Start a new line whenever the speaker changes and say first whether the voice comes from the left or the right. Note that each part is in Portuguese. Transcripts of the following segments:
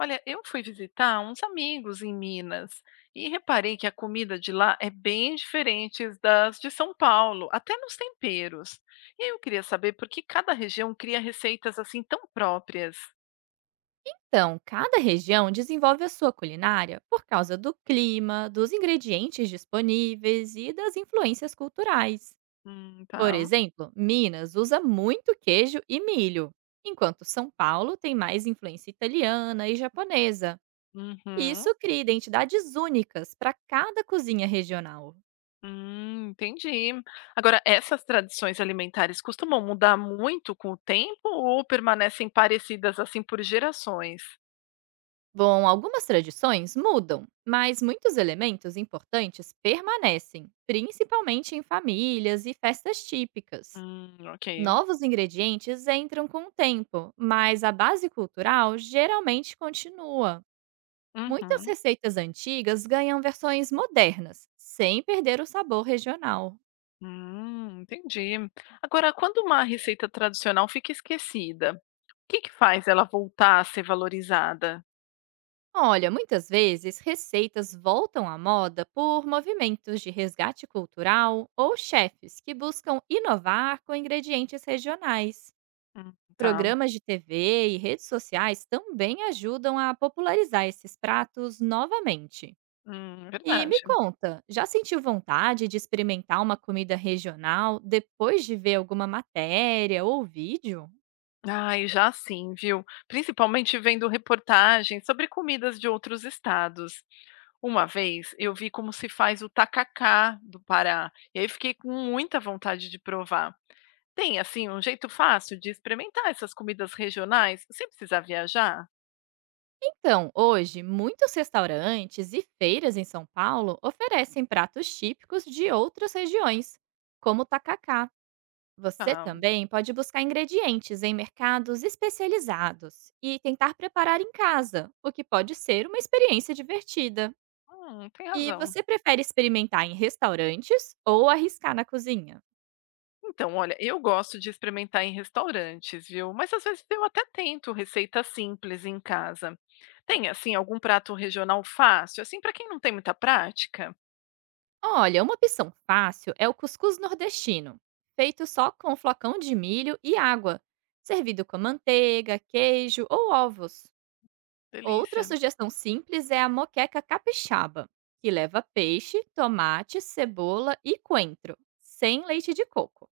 left: Olha, eu fui visitar uns amigos em Minas e reparei que a comida de lá é bem diferente das de São Paulo, até nos temperos. E aí eu queria saber por que cada região cria receitas assim tão próprias.
right: Então, cada região desenvolve a sua culinária por causa do clima, dos ingredientes disponíveis e das influências culturais. Por
left: Tá.
right: exemplo, Minas usa muito queijo e milho, enquanto São Paulo tem mais influência italiana e japonesa.
left: Uhum.
right: Isso cria identidades únicas para cada cozinha regional.
left: Entendi. Agora, essas tradições alimentares costumam mudar muito com o tempo ou permanecem parecidas assim por gerações?
right: Bom, algumas tradições mudam, mas muitos elementos importantes permanecem, principalmente em famílias e festas típicas.
left: Ok.
right: Novos ingredientes entram com o tempo, mas a base cultural geralmente continua. Muitas
left: Uhum.
right: receitas antigas ganham versões modernas, sem perder o sabor regional.
left: Entendi. Agora, quando uma receita tradicional fica esquecida, o que que faz ela voltar a ser valorizada?
right: Olha, muitas vezes receitas voltam à moda por movimentos de resgate cultural ou chefes que buscam inovar com ingredientes regionais.
left: Tá.
right: Programas de TV e redes sociais também ajudam a popularizar esses pratos novamente. E
left: Verdade.
right: me conta, já sentiu vontade de experimentar uma comida regional depois de ver alguma matéria ou vídeo?
left: Ai, já sim, viu? Principalmente vendo reportagens sobre comidas de outros estados. Uma vez eu vi como se faz o tacacá do Pará, e aí fiquei com muita vontade de provar. Tem, assim, um jeito fácil de experimentar essas comidas regionais sem precisar viajar?
right: Então, hoje, muitos restaurantes e feiras em São Paulo oferecem pratos típicos de outras regiões, como o tacacá. Você
left: Ah,
right: também pode buscar ingredientes em mercados especializados e tentar preparar em casa, o que pode ser uma experiência divertida.
left: tem
right: E
left: razão.
right: você prefere experimentar em restaurantes ou arriscar na cozinha?
left: Então, olha, eu gosto de experimentar em restaurantes, viu? Mas às vezes eu até tento receitas simples em casa. Tem, assim, algum prato regional fácil, assim, para quem não tem muita prática?
right: Olha, uma opção fácil é o cuscuz nordestino, feito só com flocão de milho e água, servido com manteiga, queijo ou ovos. Outra
left: Delícia.
right: sugestão simples é a moqueca capixaba, que leva peixe, tomate, cebola e coentro, sem leite de coco.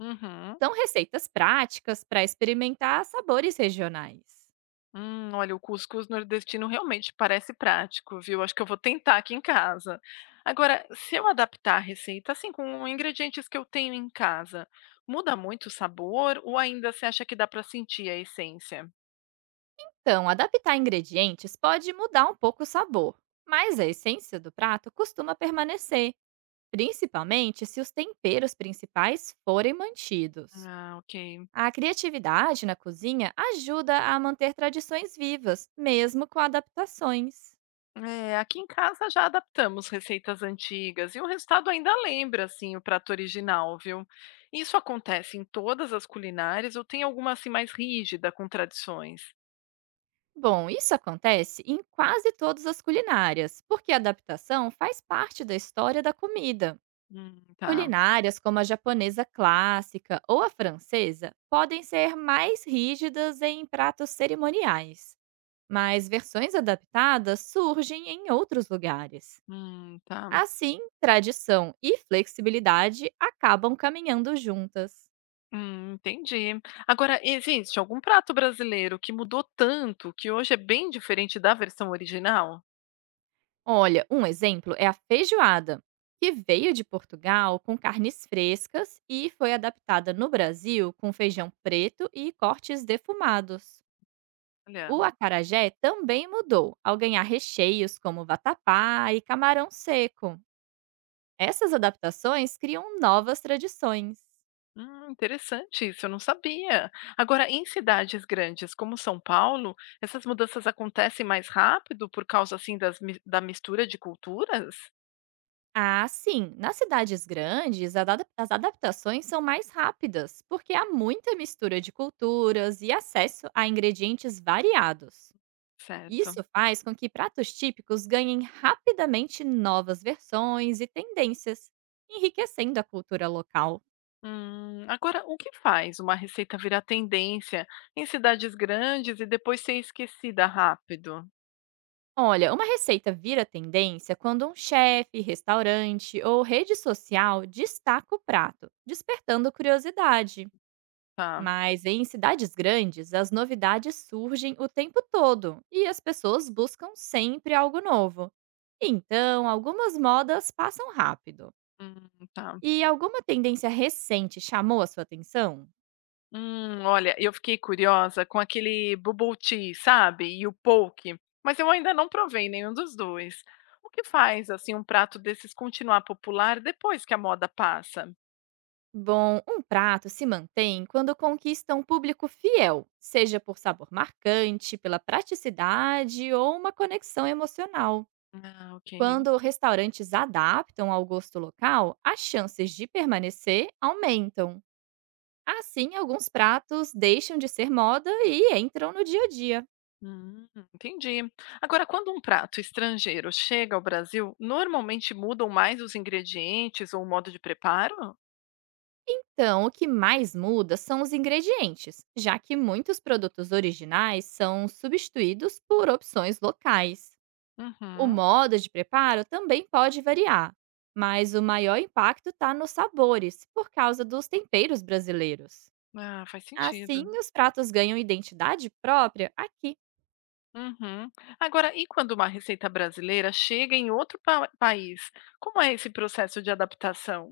left: Uhum.
right: São receitas práticas para experimentar sabores regionais.
left: Olha, o cuscuz nordestino realmente parece prático, viu? Acho que eu vou tentar aqui em casa. Agora, se eu adaptar a receita, assim, com ingredientes que eu tenho em casa, muda muito o sabor ou ainda você acha que dá para sentir a essência?
right: Então, adaptar ingredientes pode mudar um pouco o sabor, mas a essência do prato costuma permanecer, principalmente se os temperos principais forem mantidos.
left: Ah, ok.
right: A criatividade na cozinha ajuda a manter tradições vivas, mesmo com adaptações.
left: É, aqui em casa já adaptamos receitas antigas e o resultado ainda lembra assim o prato original, viu? Isso acontece em todas as culinárias ou tem alguma assim mais rígida com tradições?
right: Bom, isso acontece em quase todas as culinárias, porque a adaptação faz parte da história da comida.
left: Tá.
right: Culinárias como a japonesa clássica ou a francesa podem ser mais rígidas em pratos cerimoniais, mas versões adaptadas surgem em outros lugares.
left: Tá.
right: Assim, tradição e flexibilidade acabam caminhando juntas.
left: Entendi. Agora, existe algum prato brasileiro que mudou tanto que hoje é bem diferente da versão original?
right: Olha, um exemplo é a feijoada, que veio de Portugal com carnes frescas e foi adaptada no Brasil com feijão preto e cortes defumados.
left: Olha.
right: O acarajé também mudou ao ganhar recheios como vatapá e camarão seco. Essas adaptações criam novas tradições.
left: Interessante isso, eu não sabia. Agora, em cidades grandes como São Paulo, essas mudanças acontecem mais rápido por causa assim da mistura de culturas?
right: Ah, sim. Nas cidades grandes, as adaptações são mais rápidas, porque há muita mistura de culturas e acesso a ingredientes variados.
left: Certo.
right: Isso faz com que pratos típicos ganhem rapidamente novas versões e tendências, enriquecendo a cultura local.
left: Agora, o que faz uma receita virar tendência em cidades grandes e depois ser esquecida rápido?
right: Olha, uma receita vira tendência quando um chefe, restaurante ou rede social destaca o prato, despertando curiosidade.
left: Tá.
right: Mas em cidades grandes, as novidades surgem o tempo todo e as pessoas buscam sempre algo novo. Então, algumas modas passam rápido.
left: Tá.
right: E alguma tendência recente chamou a sua atenção?
left: Olha, eu fiquei curiosa com aquele bubble tea, sabe, e o poke, mas eu ainda não provei nenhum dos dois. O que faz, assim, um prato desses continuar popular depois que a moda passa?
right: Bom, um prato se mantém quando conquista um público fiel, seja por sabor marcante, pela praticidade ou uma conexão emocional.
left: Ah, ok.
right: Quando restaurantes adaptam ao gosto local, as chances de permanecer aumentam. Assim, alguns pratos deixam de ser moda e entram no dia a dia.
left: Hum, entendi. Agora, quando um prato estrangeiro chega ao Brasil, normalmente mudam mais os ingredientes ou o modo de preparo?
right: Então, o que mais muda são os ingredientes, já que muitos produtos originais são substituídos por opções locais. O
left: Uhum.
right: modo de preparo também pode variar, mas o maior impacto está nos sabores, por causa dos temperos brasileiros.
left: Ah, faz
right: Assim,
left: sentido.
right: os pratos ganham identidade própria aqui.
left: Uhum. Agora, e quando uma receita brasileira chega em outro país? Como é esse processo de adaptação?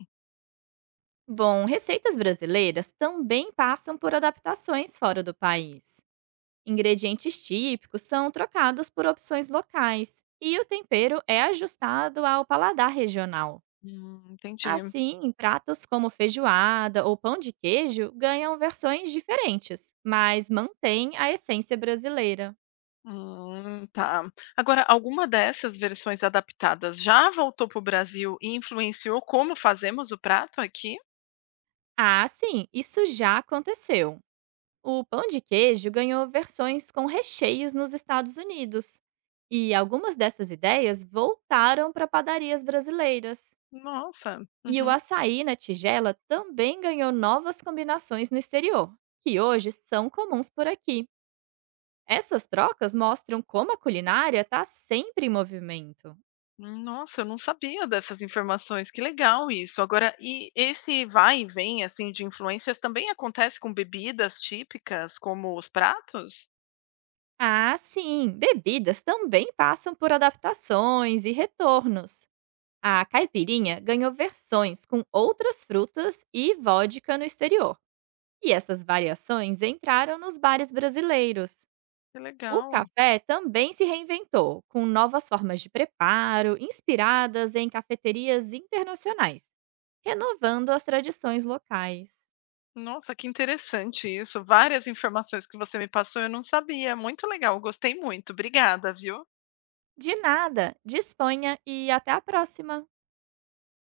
right: Bom, receitas brasileiras também passam por adaptações fora do país. Ingredientes típicos são trocados por opções locais e o tempero é ajustado ao paladar regional.
left: Entendi.
right: Assim, pratos como feijoada ou pão de queijo ganham versões diferentes, mas mantêm a essência brasileira.
left: Tá. Agora, alguma dessas versões adaptadas já voltou para o Brasil e influenciou como fazemos o prato aqui?
right: Ah, sim, isso já aconteceu. O pão de queijo ganhou versões com recheios nos Estados Unidos. E algumas dessas ideias voltaram para padarias brasileiras.
left: Nossa.
right: E o
left: Uhum.
right: açaí na tigela também ganhou novas combinações no exterior, que hoje são comuns por aqui. Essas trocas mostram como a culinária está sempre em movimento.
left: Nossa, eu não sabia dessas informações. Que legal isso. Agora, e esse vai e vem assim de influências também acontece com bebidas típicas, como os pratos?
right: Ah, sim, bebidas também passam por adaptações e retornos. A caipirinha ganhou versões com outras frutas e vodka no exterior. E essas variações entraram nos bares brasileiros.
left: Que
right: O
left: legal.
right: café também se reinventou, com novas formas de preparo, inspiradas em cafeterias internacionais, renovando as tradições locais.
left: Nossa, que interessante isso. Várias informações que você me passou, eu não sabia. Muito legal, gostei muito. Obrigada, viu?
right: De nada, disponha e até a próxima!